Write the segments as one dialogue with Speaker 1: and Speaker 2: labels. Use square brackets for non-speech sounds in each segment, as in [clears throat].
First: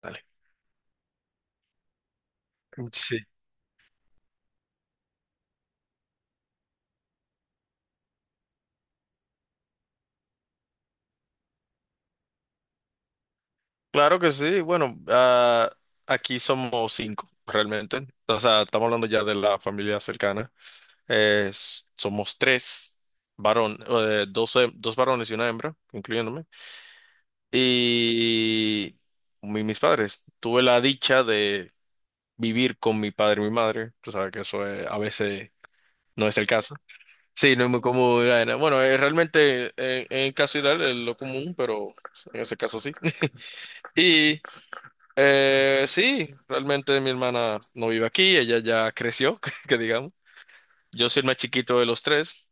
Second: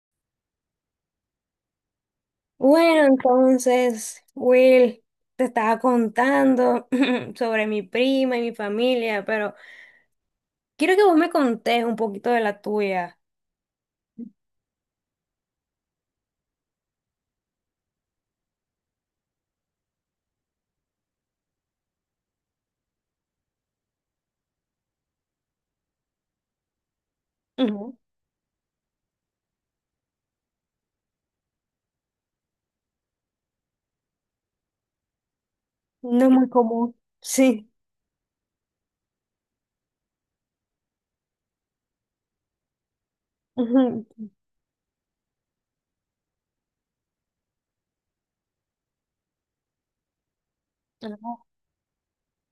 Speaker 1: Dale. [laughs]
Speaker 2: Bueno,
Speaker 1: Sí,
Speaker 2: entonces, Will, te estaba contando [clears throat] sobre mi prima y mi familia, pero quiero que vos me contés un poquito de la tuya.
Speaker 1: claro que sí. Bueno, aquí somos cinco realmente. O sea, estamos hablando ya de la familia cercana. Somos tres varón, dos varones y una hembra, incluyéndome.
Speaker 2: Ujú.
Speaker 1: Y mis padres. Tuve la dicha de vivir con mi padre y mi madre. Tú sabes que a veces
Speaker 2: No
Speaker 1: no
Speaker 2: es
Speaker 1: es el
Speaker 2: muy
Speaker 1: caso.
Speaker 2: común.
Speaker 1: Sí, no
Speaker 2: Sí.
Speaker 1: es muy común. Bueno, realmente, el caso ideal es lo común, pero en ese caso sí. [laughs]
Speaker 2: Ujú.
Speaker 1: Y sí, realmente mi hermana no vive aquí, ella ya creció, [laughs] que digamos. Yo soy el más
Speaker 2: Ah.
Speaker 1: chiquito de los tres.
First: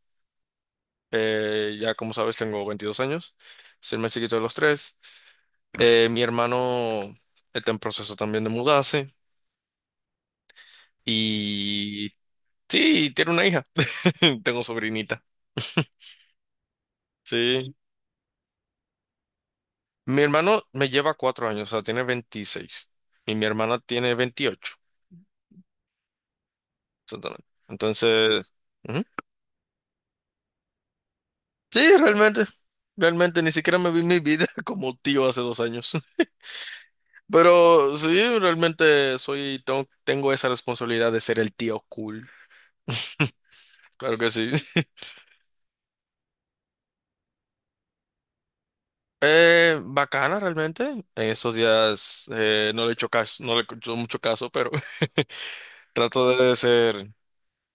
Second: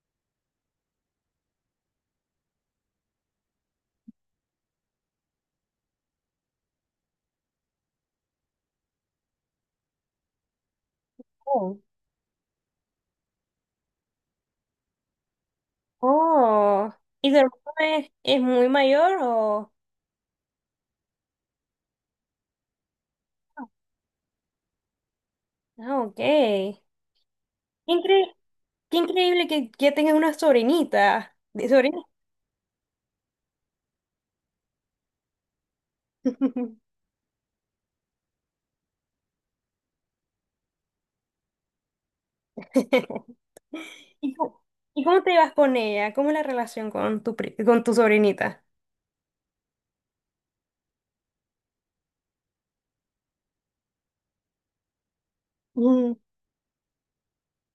Speaker 1: Ya como sabes, tengo 22 años, soy el más chiquito de los tres. Mi hermano está en proceso también de mudarse
Speaker 2: Oh.
Speaker 1: y sí, tiene una hija. [laughs] Tengo sobrinita,
Speaker 2: Oh, ¿y tu hermano
Speaker 1: sí.
Speaker 2: es muy mayor o...?
Speaker 1: Mi hermano me lleva cuatro años, o sea, tiene 26 y mi hermana tiene 28,
Speaker 2: Ah, ok.
Speaker 1: exactamente.
Speaker 2: Incre-
Speaker 1: Entonces...
Speaker 2: qué
Speaker 1: ujú,
Speaker 2: increíble que ya tengas una sobrinita. ¿De
Speaker 1: sí,
Speaker 2: sobrina?
Speaker 1: realmente. Realmente ni siquiera me vi mi vida [laughs] como tío hace dos años. [laughs]
Speaker 2: [laughs]
Speaker 1: Pero sí, realmente, tengo esa responsabilidad de ser el tío cool. Claro que
Speaker 2: ¿Y
Speaker 1: sí.
Speaker 2: cómo,
Speaker 1: [laughs]
Speaker 2: y cómo te llevas con ella? ¿Cómo es la relación con tu sobrinita?
Speaker 1: Bacana realmente. En estos días, no le he hecho caso, no le he hecho mucho caso, pero [laughs]
Speaker 2: Mm.
Speaker 1: trato de ser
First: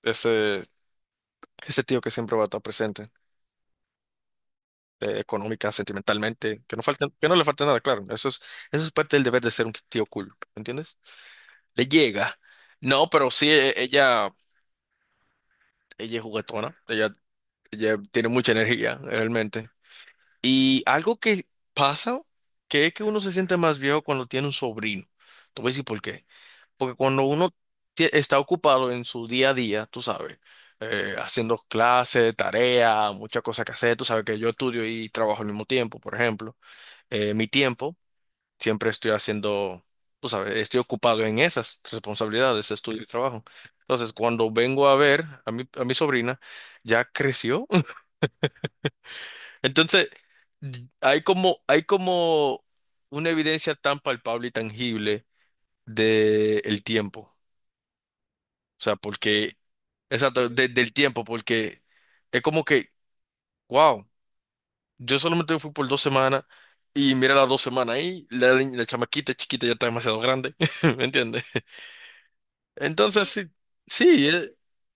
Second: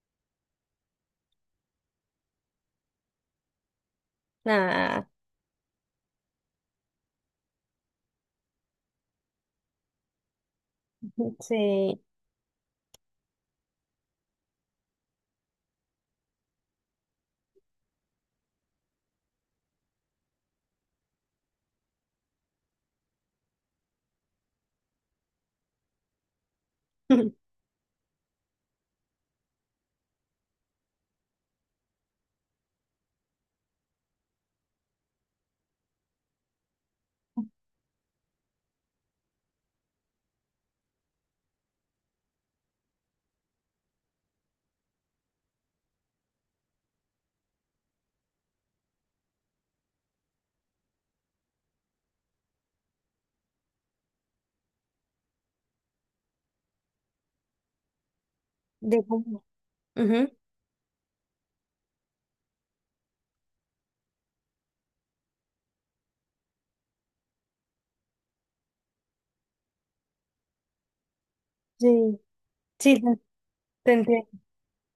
Speaker 1: ese, ese tío que siempre va a estar presente,
Speaker 2: Ah,
Speaker 1: económica, sentimentalmente, que no le falte nada, claro. Eso es parte del deber de ser un tío cool, ¿entiendes? Le
Speaker 2: sí.
Speaker 1: llega. No, pero sí, ella. Ella es juguetona, ella tiene mucha energía, realmente. Y algo que pasa, que es que uno se siente más viejo cuando tiene un sobrino. Te voy a decir por qué. Porque cuando uno
Speaker 2: [laughs]
Speaker 1: está ocupado en su día a día, tú sabes, haciendo clases, tareas, muchas cosas que hacer. Tú sabes que yo estudio y trabajo al mismo tiempo, por ejemplo. Mi tiempo, siempre estoy haciendo, tú sabes, estoy ocupado en esas responsabilidades, estudio y trabajo. Entonces, cuando vengo a ver a mi sobrina, ya creció. [laughs] Entonces, hay como una evidencia tan palpable y tangible del tiempo. O sea,
Speaker 2: De cómo.
Speaker 1: porque,
Speaker 2: Ujú.
Speaker 1: exacto, del tiempo, porque es como que, wow, yo solamente fui por dos semanas. Y mira, las dos semanas ahí, la chamaquita chiquita ya está demasiado grande, [laughs] ¿me entiendes?
Speaker 2: Sí, sí, te
Speaker 1: Entonces, sí,
Speaker 2: te entiendo.
Speaker 1: sí,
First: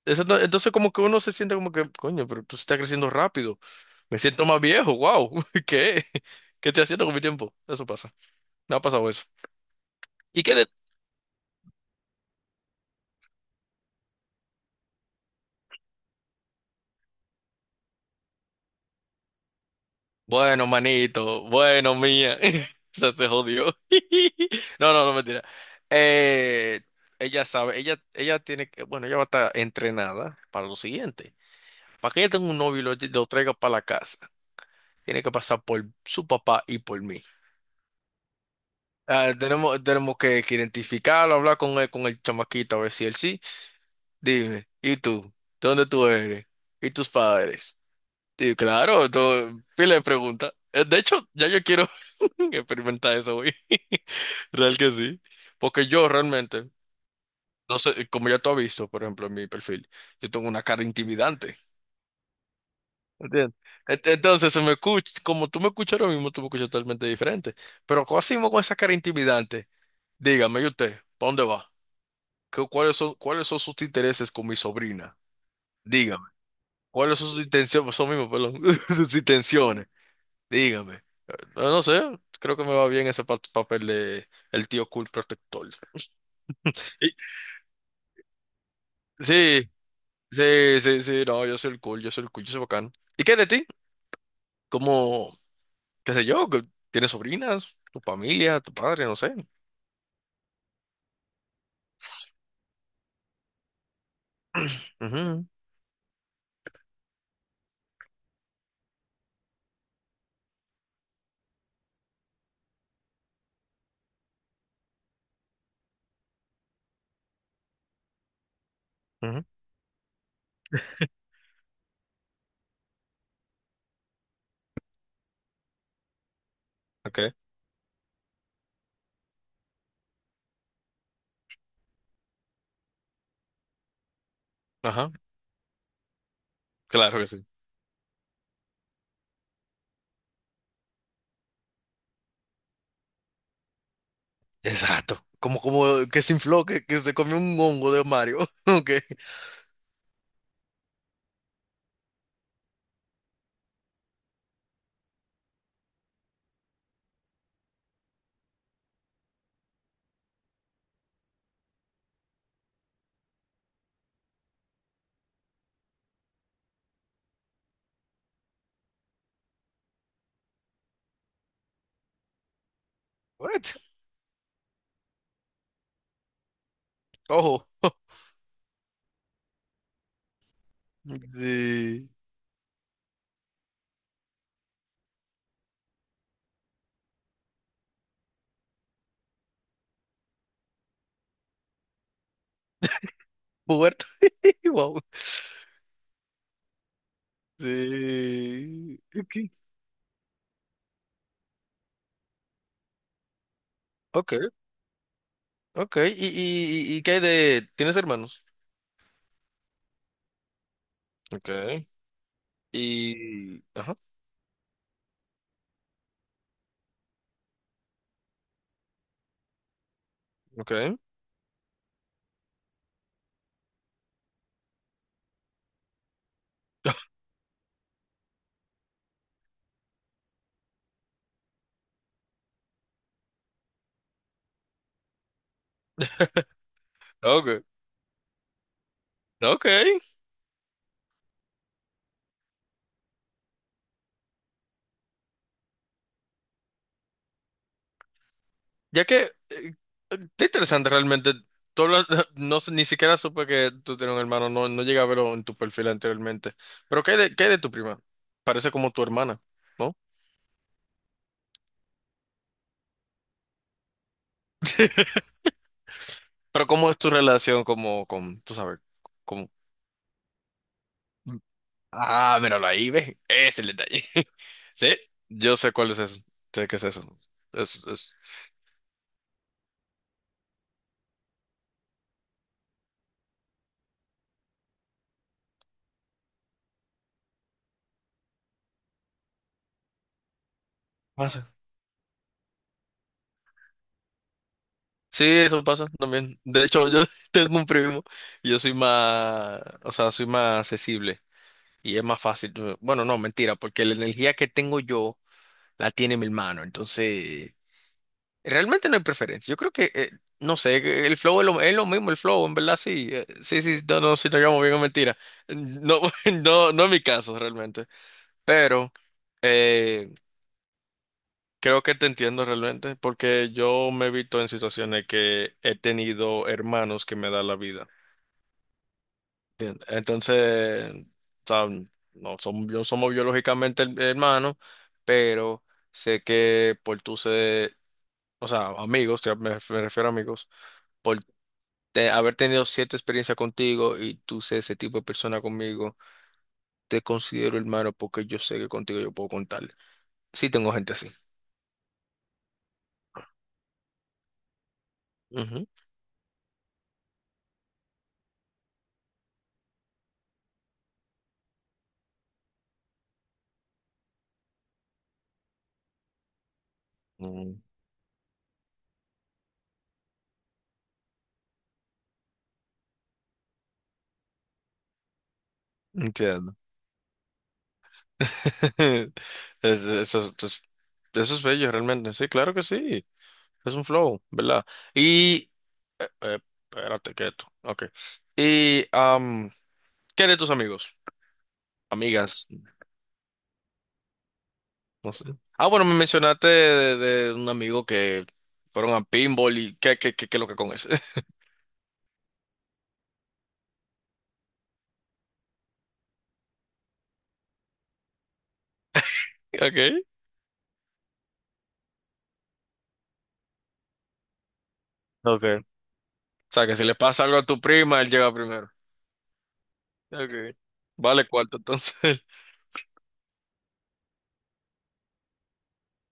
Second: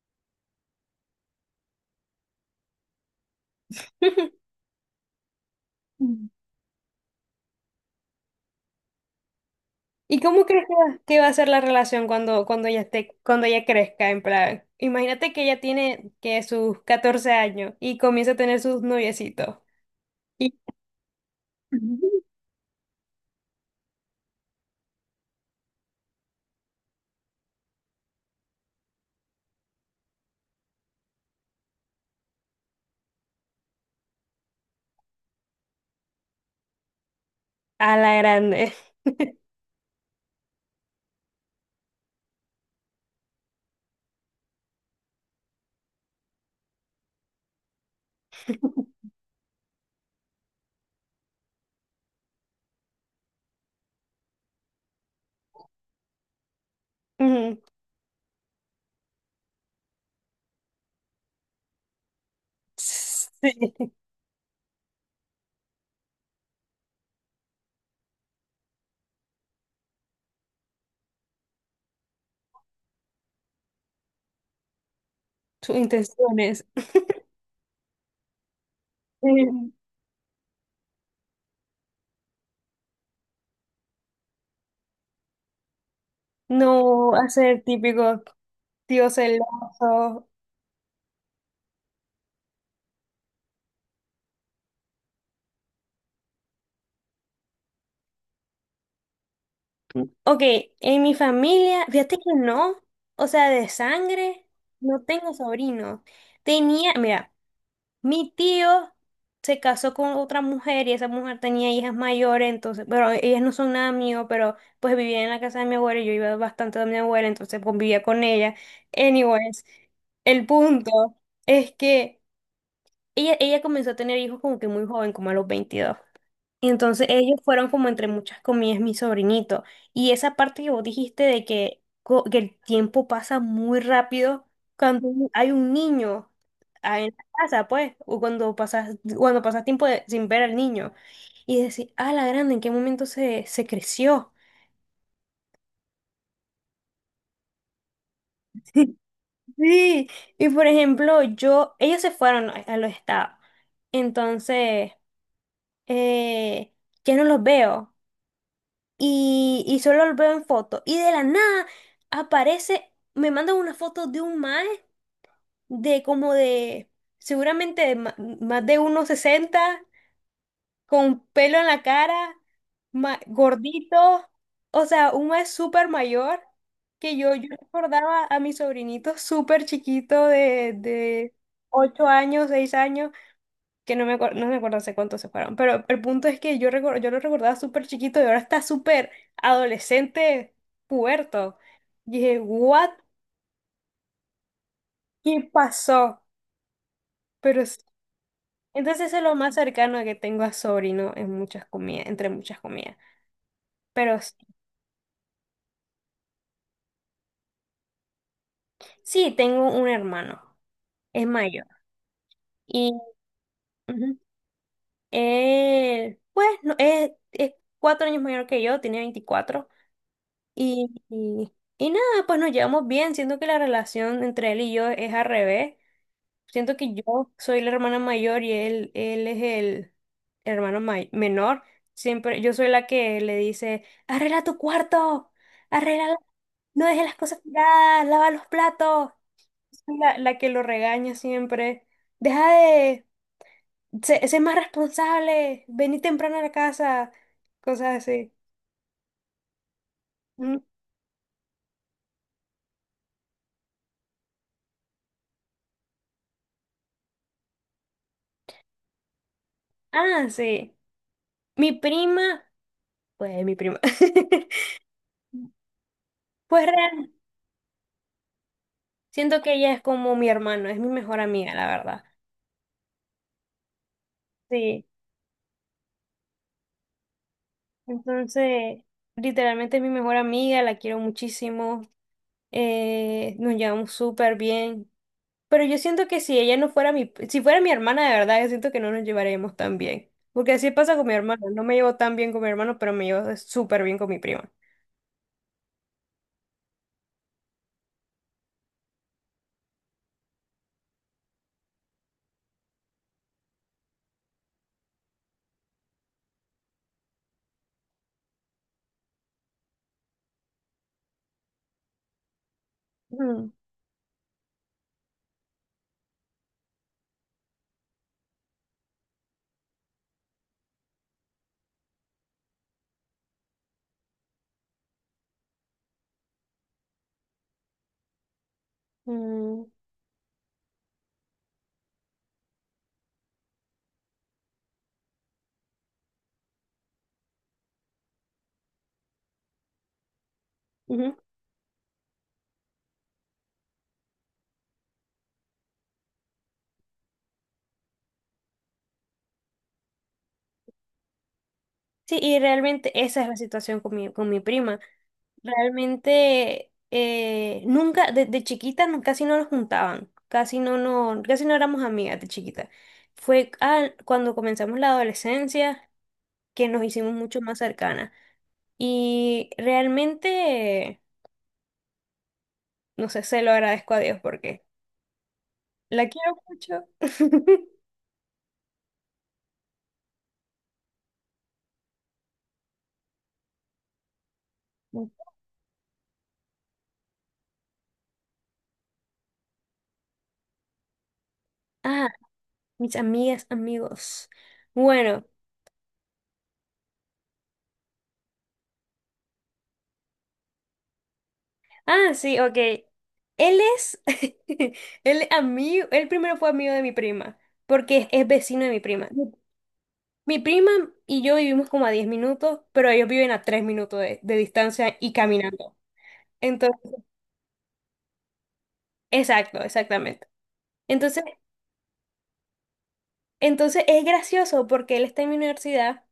Speaker 1: eso no- entonces como que uno se siente como que, coño, pero tú estás creciendo rápido. Me siento más viejo, wow. [laughs] ¿Qué?
Speaker 2: [laughs]
Speaker 1: ¿Qué estoy haciendo con mi tiempo? Eso pasa. Me ha pasado eso.
Speaker 2: ¿Y
Speaker 1: ¿Y
Speaker 2: cómo
Speaker 1: qué
Speaker 2: crees
Speaker 1: de-
Speaker 2: que va a ser la relación cuando ella esté, cuando ella crezca? En plan, imagínate que ella tiene que sus 14 años y comienza a tener sus noviecitos. Y
Speaker 1: Bueno, manito, bueno,
Speaker 2: Ujú.
Speaker 1: mía. [laughs] O sea, se jodió. [laughs] No, no, no, mentira. Eh, Ella sabe, ella tiene que, bueno, ella va a estar entrenada para lo siguiente. Para que ella tenga un novio y lo traiga para la casa, tiene que pasar por su papá y por mí.
Speaker 2: A la grande.
Speaker 1: Ah, tenemos que, identificarlo, hablar con él, con el chamaquito, a ver si él sí. Dime, ¿y tú? ¿De dónde tú eres? ¿Y tus padres? Y
Speaker 2: [laughs]
Speaker 1: claro, todo, pila de preguntas. De hecho, ya yo quiero [laughs] experimentar eso hoy. [laughs] Real que sí. Porque yo realmente,
Speaker 2: Ujú.
Speaker 1: no sé, como ya tú has visto, por ejemplo, en mi perfil, yo tengo una cara intimidante. ¿Entiendes?
Speaker 2: Sí,
Speaker 1: Entonces, se me escucha, como tú me escuchas ahora mismo, tú me escuchas totalmente diferente. Pero, ¿cómo hacemos con esa cara intimidante? Dígame, ¿y usted? ¿Para dónde va? ¿Cuáles son sus intereses con mi sobrina?
Speaker 2: sus
Speaker 1: Dígame.
Speaker 2: intenciones.
Speaker 1: ¿Cuáles son sus intenciones? Son mismos, perdón. [laughs] Sus
Speaker 2: Ujú.
Speaker 1: intenciones. Dígame. No, no sé. Creo que me va bien ese papel de el tío cool protector. Y-
Speaker 2: No hacer típico tío
Speaker 1: sí,
Speaker 2: celoso.
Speaker 1: sí, sí, sí. No, yo soy el cool, yo soy el cool, yo soy bacán. ¿Y qué de ti? ¿Cómo, qué sé yo? Que ¿Tienes sobrinas? ¿Tu familia? ¿Tu padre? No sé.
Speaker 2: Ok, en mi familia, fíjate que no, o sea, de sangre, no tengo
Speaker 1: Ujú,
Speaker 2: sobrinos. Tenía, mira. Mi tío se casó con otra mujer y esa mujer tenía hijas mayores, entonces, pero ellas no son nada mío, pero pues vivía en la casa de mi abuela y yo iba bastante donde mi abuela, entonces convivía con ella.
Speaker 1: ujú,
Speaker 2: Anyways, el punto es que ella comenzó a tener hijos como que muy joven, como a los 22. Entonces
Speaker 1: ok.
Speaker 2: ellos fueron como entre muchas comillas mi sobrinito. Y esa parte que vos dijiste de que el tiempo pasa muy rápido cuando
Speaker 1: Ajá.
Speaker 2: hay un niño en
Speaker 1: Claro
Speaker 2: la
Speaker 1: que sí.
Speaker 2: casa, pues, o cuando pasas tiempo sin ver al niño. Y decir, ah, la grande, ¿en qué momento se creció?
Speaker 1: Exacto. Como, como que se infló, que se comió un hongo de Mario. [laughs] Ok.
Speaker 2: [laughs] Sí, y por ejemplo, yo, ellos se fueron a los estados. Entonces, eh, ya no los veo. Y solo lo veo en foto. Y de la nada aparece, me mandan una foto de un mae de como de, seguramente de más de uno sesenta con pelo en la cara,
Speaker 1: What?
Speaker 2: gordito, o sea, un mae súper mayor. Que yo
Speaker 1: Ojo.
Speaker 2: recordaba a mi sobrinito súper chiquito de 8
Speaker 1: Sí.
Speaker 2: años, 6 años, que no me acuerdo hace cuánto se fueron, pero el punto es que yo lo recordaba súper chiquito y ahora está súper adolescente, puberto. Y dije, ¿what?
Speaker 1: Puberto. [laughs] Wow.
Speaker 2: ¿Qué pasó? Pero s-
Speaker 1: Sí.
Speaker 2: entonces eso es lo
Speaker 1: Ok,
Speaker 2: más cercano que tengo a sobrino en muchas comidas, entre muchas comidas. Pero s-
Speaker 1: ok, ok. Y qué hay de... ¿Tienes hermanos?
Speaker 2: sí, tengo un hermano, es
Speaker 1: Ok.
Speaker 2: mayor. Y,
Speaker 1: Y... ajá.
Speaker 2: ujú, él, pues, no, es 4 años mayor que yo, tiene 24. Y,
Speaker 1: Ok.
Speaker 2: y, y nada, pues nos llevamos bien. Siento que la relación entre él y yo es al revés. Siento que yo soy la hermana mayor y él es el hermano menor. Siempre, yo soy la que le dice, arregla tu cuarto, arregla, no dejes las cosas
Speaker 1: Ok.
Speaker 2: tiradas, lava los platos.
Speaker 1: Ok.
Speaker 2: Soy la que lo regaña siempre. Deja de se ser, más responsable, vení temprano a la casa, cosas así.
Speaker 1: Ya que... está
Speaker 2: Mm.
Speaker 1: interesante realmente. Tú hablas- [laughs] no sé, ni siquiera supe que tú tienes un hermano. No, no llegué a verlo en tu perfil anteriormente. Pero ¿qué hay de, tu prima? Parece como tu hermana, ¿no?
Speaker 2: Ah, sí. Mi prima. Pues mi prima. [laughs] Pues
Speaker 1: Pero ¿cómo es tu relación como con... Tú sabes,
Speaker 2: siento
Speaker 1: como...
Speaker 2: que ella es como mi hermano, es mi mejor amiga, la verdad.
Speaker 1: Ah, míralo ahí, ve. Es el detalle. [laughs]
Speaker 2: Sí,
Speaker 1: Sí, yo sé cuál es eso. Sé qué es eso. Es...
Speaker 2: entonces, literalmente es mi mejor amiga, la quiero muchísimo, nos llevamos súper bien, pero yo siento que si ella no fuera si fuera mi hermana de verdad, yo siento que no nos llevaríamos tan bien, porque así pasa con mi
Speaker 1: Pasa.
Speaker 2: hermano, no me llevo tan bien con mi hermano, pero me llevo súper bien con mi prima.
Speaker 1: Sí, eso pasa también. De hecho, yo [laughs] tengo un primo y yo soy más, o sea, soy más accesible y es más fácil. Bueno, no, mentira, porque la energía que tengo yo la tiene mi hermano. Entonces, realmente no hay preferencia. Yo creo que, no sé, que el flow es lo mismo, el flow, en verdad, sí.
Speaker 2: Mm,
Speaker 1: Sí, sí, no, no, si no, yo me mentira. No, [laughs] no, no es mi caso, realmente. Pero eh, creo que te entiendo realmente, porque yo me he visto en situaciones que he tenido hermanos que me dan la vida.
Speaker 2: mm,
Speaker 1: ¿Entiendes? Entonces, o sea, no somos, somos biológicamente hermanos, pero sé que por tú ser, o sea, amigos, me refiero a amigos,
Speaker 2: ujú.
Speaker 1: por haber tenido cierta experiencia contigo y tú ser ese tipo de persona conmigo, te considero hermano porque yo sé que contigo yo puedo contar. Sí tengo gente así.
Speaker 2: Sí, y realmente esa es la situación con mi prima. Realmente nunca, de chiquita casi no nos juntaban, casi no éramos amigas de chiquita. Fue cuando comenzamos la adolescencia que nos hicimos mucho más
Speaker 1: Ujú.
Speaker 2: cercanas. Y realmente, no sé, se lo agradezco a Dios porque la quiero
Speaker 1: Entiendo.
Speaker 2: mucho. [laughs]
Speaker 1: [laughs] Es- eso, es eso es bello realmente. Sí, claro que sí. Es un flow, ¿verdad? Y... eh, eh, espérate, quieto. Ok. Y... ¿qué de tus amigos?
Speaker 2: Ah,
Speaker 1: Amigas.
Speaker 2: mis amigas, amigos.
Speaker 1: No sé.
Speaker 2: Bueno.
Speaker 1: Ah, bueno, me mencionaste de, un amigo que fueron a pinball y qué lo que con ese. [laughs]
Speaker 2: Ah, sí, ok. Él es, [laughs] él amigo, él primero fue amigo de mi prima, porque es vecino de mi prima.
Speaker 1: Okay.
Speaker 2: Mi prima y yo vivimos como a 10 minutos, pero ellos viven a 3 minutos de distancia y
Speaker 1: Okay. O
Speaker 2: caminando.
Speaker 1: sea, que si
Speaker 2: Entonces,
Speaker 1: le pasa algo a tu prima, él llega primero.
Speaker 2: exacto, exactamente.
Speaker 1: Okay.
Speaker 2: Entonces,
Speaker 1: Vale cuarto, entonces. [laughs]
Speaker 2: entonces es gracioso porque él está en mi universidad.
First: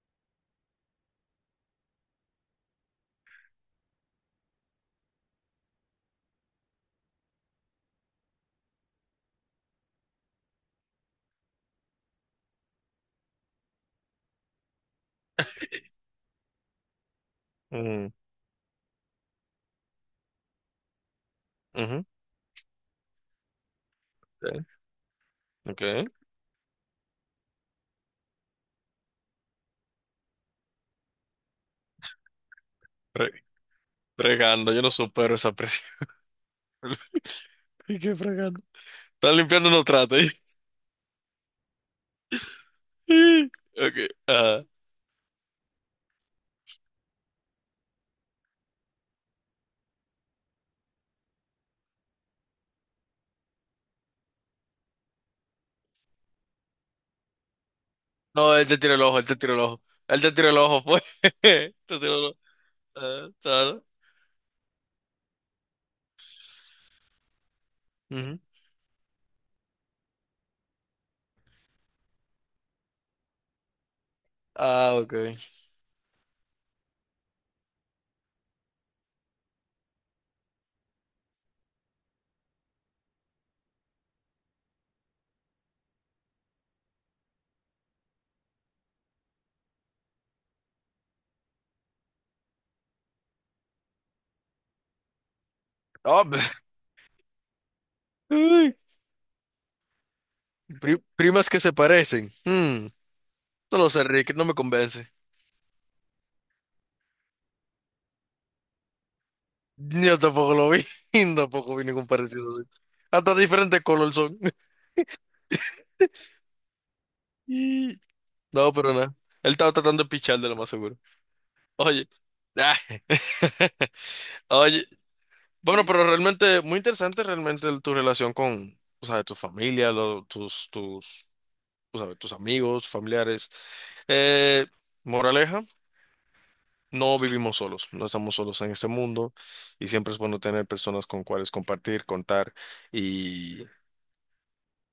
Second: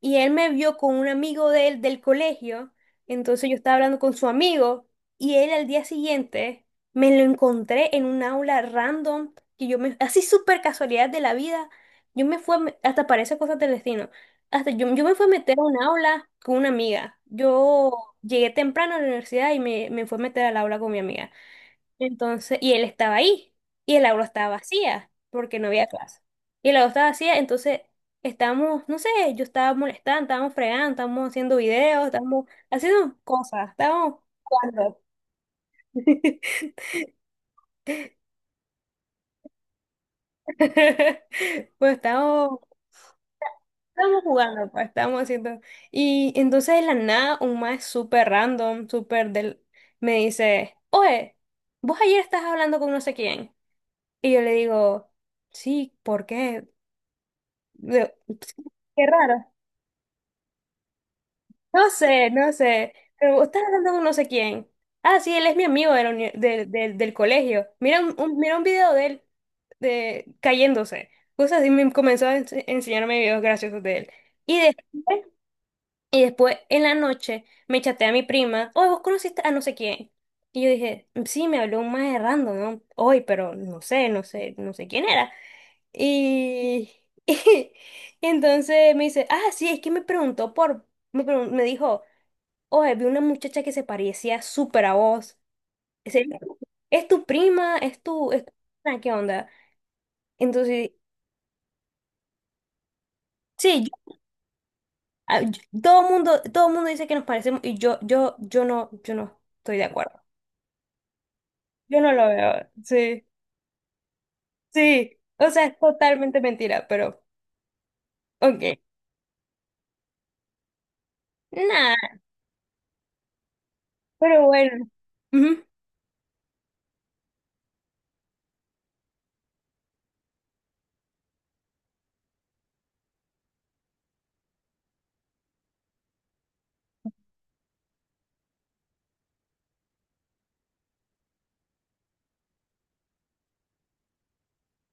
Speaker 2: Y él me vio con un amigo de él del colegio, entonces yo estaba hablando con su amigo y él al día siguiente me lo encontré en un aula random que yo me, así súper casualidad de la vida, yo me fui, hasta parece cosas del destino, hasta yo me fui a meter a un aula con una amiga, yo
Speaker 1: Mm,
Speaker 2: llegué temprano a la universidad y me fui a meter al aula con mi amiga.
Speaker 1: ujú.
Speaker 2: Entonces, y él estaba ahí, y el aula estaba vacía, porque no había
Speaker 1: Ok.
Speaker 2: clase. Y el aula estaba vacía, entonces estábamos, no sé, yo estaba molestando, estábamos fregando, estábamos haciendo videos, estábamos haciendo
Speaker 1: Ok.
Speaker 2: cosas, estábamos
Speaker 1: Fregando, yo no
Speaker 2: jugando.
Speaker 1: supero esa presión.
Speaker 2: [laughs]
Speaker 1: [laughs] ¿Y qué fregando? Están limpiando unos tratos. [laughs] Ahí.
Speaker 2: Pues estábamos,
Speaker 1: Ok,
Speaker 2: estábamos
Speaker 1: ah.
Speaker 2: jugando, pues estábamos haciendo. Y entonces de la nada, un más súper random, me dice, oye, vos ayer estás hablando con no sé quién. Y yo le digo, sí, ¿por qué? de-
Speaker 1: No, él te tiró el
Speaker 2: Qué
Speaker 1: ojo, él te
Speaker 2: raro.
Speaker 1: tiró el ojo. Él te tiró el ojo, pues. [laughs] Te
Speaker 2: No
Speaker 1: tiró el
Speaker 2: sé,
Speaker 1: ojo.
Speaker 2: no sé.
Speaker 1: Ah,
Speaker 2: Pero vos estás
Speaker 1: claro.
Speaker 2: hablando con no sé quién. Ah, sí, él es mi amigo de la uni- de- del colegio. Mira
Speaker 1: Ujú.
Speaker 2: un video de él cayéndose. Cosas así me comenzó a enseñarme videos graciosos de él. Y después,
Speaker 1: Ah, ok.
Speaker 2: y después en la noche me chateé a mi prima. Oye, vos conociste a no sé quién. Y yo dije, sí, me habló un más random, ¿no? Hoy, pero no sé, no sé, no sé quién era. Y, [laughs] y entonces me dice, ah, sí, es que me preguntó por, me dijo, oye, vi una muchacha que se parecía súper a vos. ¿Es
Speaker 1: Ah,
Speaker 2: serio?
Speaker 1: [laughs]
Speaker 2: ¿Es tu prima? ¿Es tu
Speaker 1: ay,
Speaker 2: prima? ¿Qué onda? Entonces,
Speaker 1: primas que se parecen. Hmm, no
Speaker 2: sí,
Speaker 1: lo sé, Rick, no me convence.
Speaker 2: todo el mundo, dice que nos parecemos y yo no estoy de
Speaker 1: Yo
Speaker 2: acuerdo.
Speaker 1: tampoco lo vi. [laughs] Tampoco vi
Speaker 2: Yo
Speaker 1: ningún
Speaker 2: no lo
Speaker 1: parecido, así.
Speaker 2: veo. Sí,
Speaker 1: Hasta diferentes color son. [laughs]
Speaker 2: sí. O sea, es totalmente mentira, pero,
Speaker 1: Y...
Speaker 2: ok.
Speaker 1: no, pero nada. Él estaba tratando de pichar de lo más seguro. Oye.
Speaker 2: Nada,
Speaker 1: Ah. [laughs]
Speaker 2: pero
Speaker 1: Oye.
Speaker 2: bueno. Ujú.
Speaker 1: Bueno, pero realmente, muy interesante realmente tu relación con, o sea, tu familia, o sea, tus amigos, familiares. Eh, Moraleja, no vivimos solos, no estamos solos en este mundo y siempre es bueno tener personas con cuales compartir, contar y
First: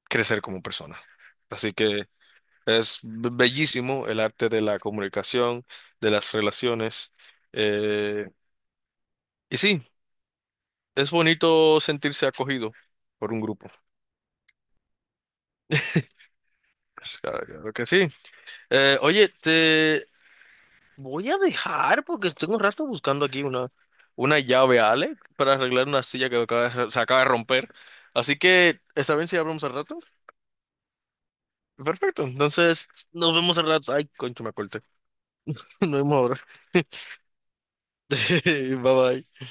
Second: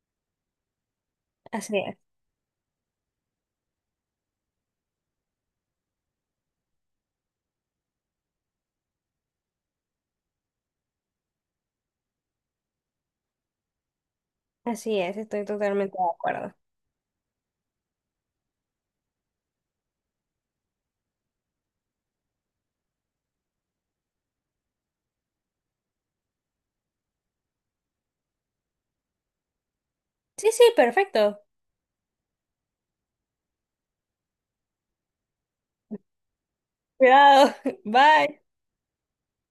Speaker 1: crecer como persona. Así
Speaker 2: Así es,
Speaker 1: que es bellísimo el arte de la comunicación, de las relaciones. eh, y sí, es bonito sentirse acogido por un grupo.
Speaker 2: así es, estoy totalmente de acuerdo.
Speaker 1: Claro que sí. Oye, te voy a dejar porque tengo un rato buscando aquí una llave, Ale, para arreglar una silla que se acaba de romper. Así que, ¿está bien si hablamos al rato?
Speaker 2: Sí, sí, perfecto.
Speaker 1: Perfecto, entonces nos vemos al rato. Ay, concho, me corté. [laughs] Nos vemos ahora.
Speaker 2: Cuidado. [laughs] Bye.
Speaker 1: [laughs] Bye bye.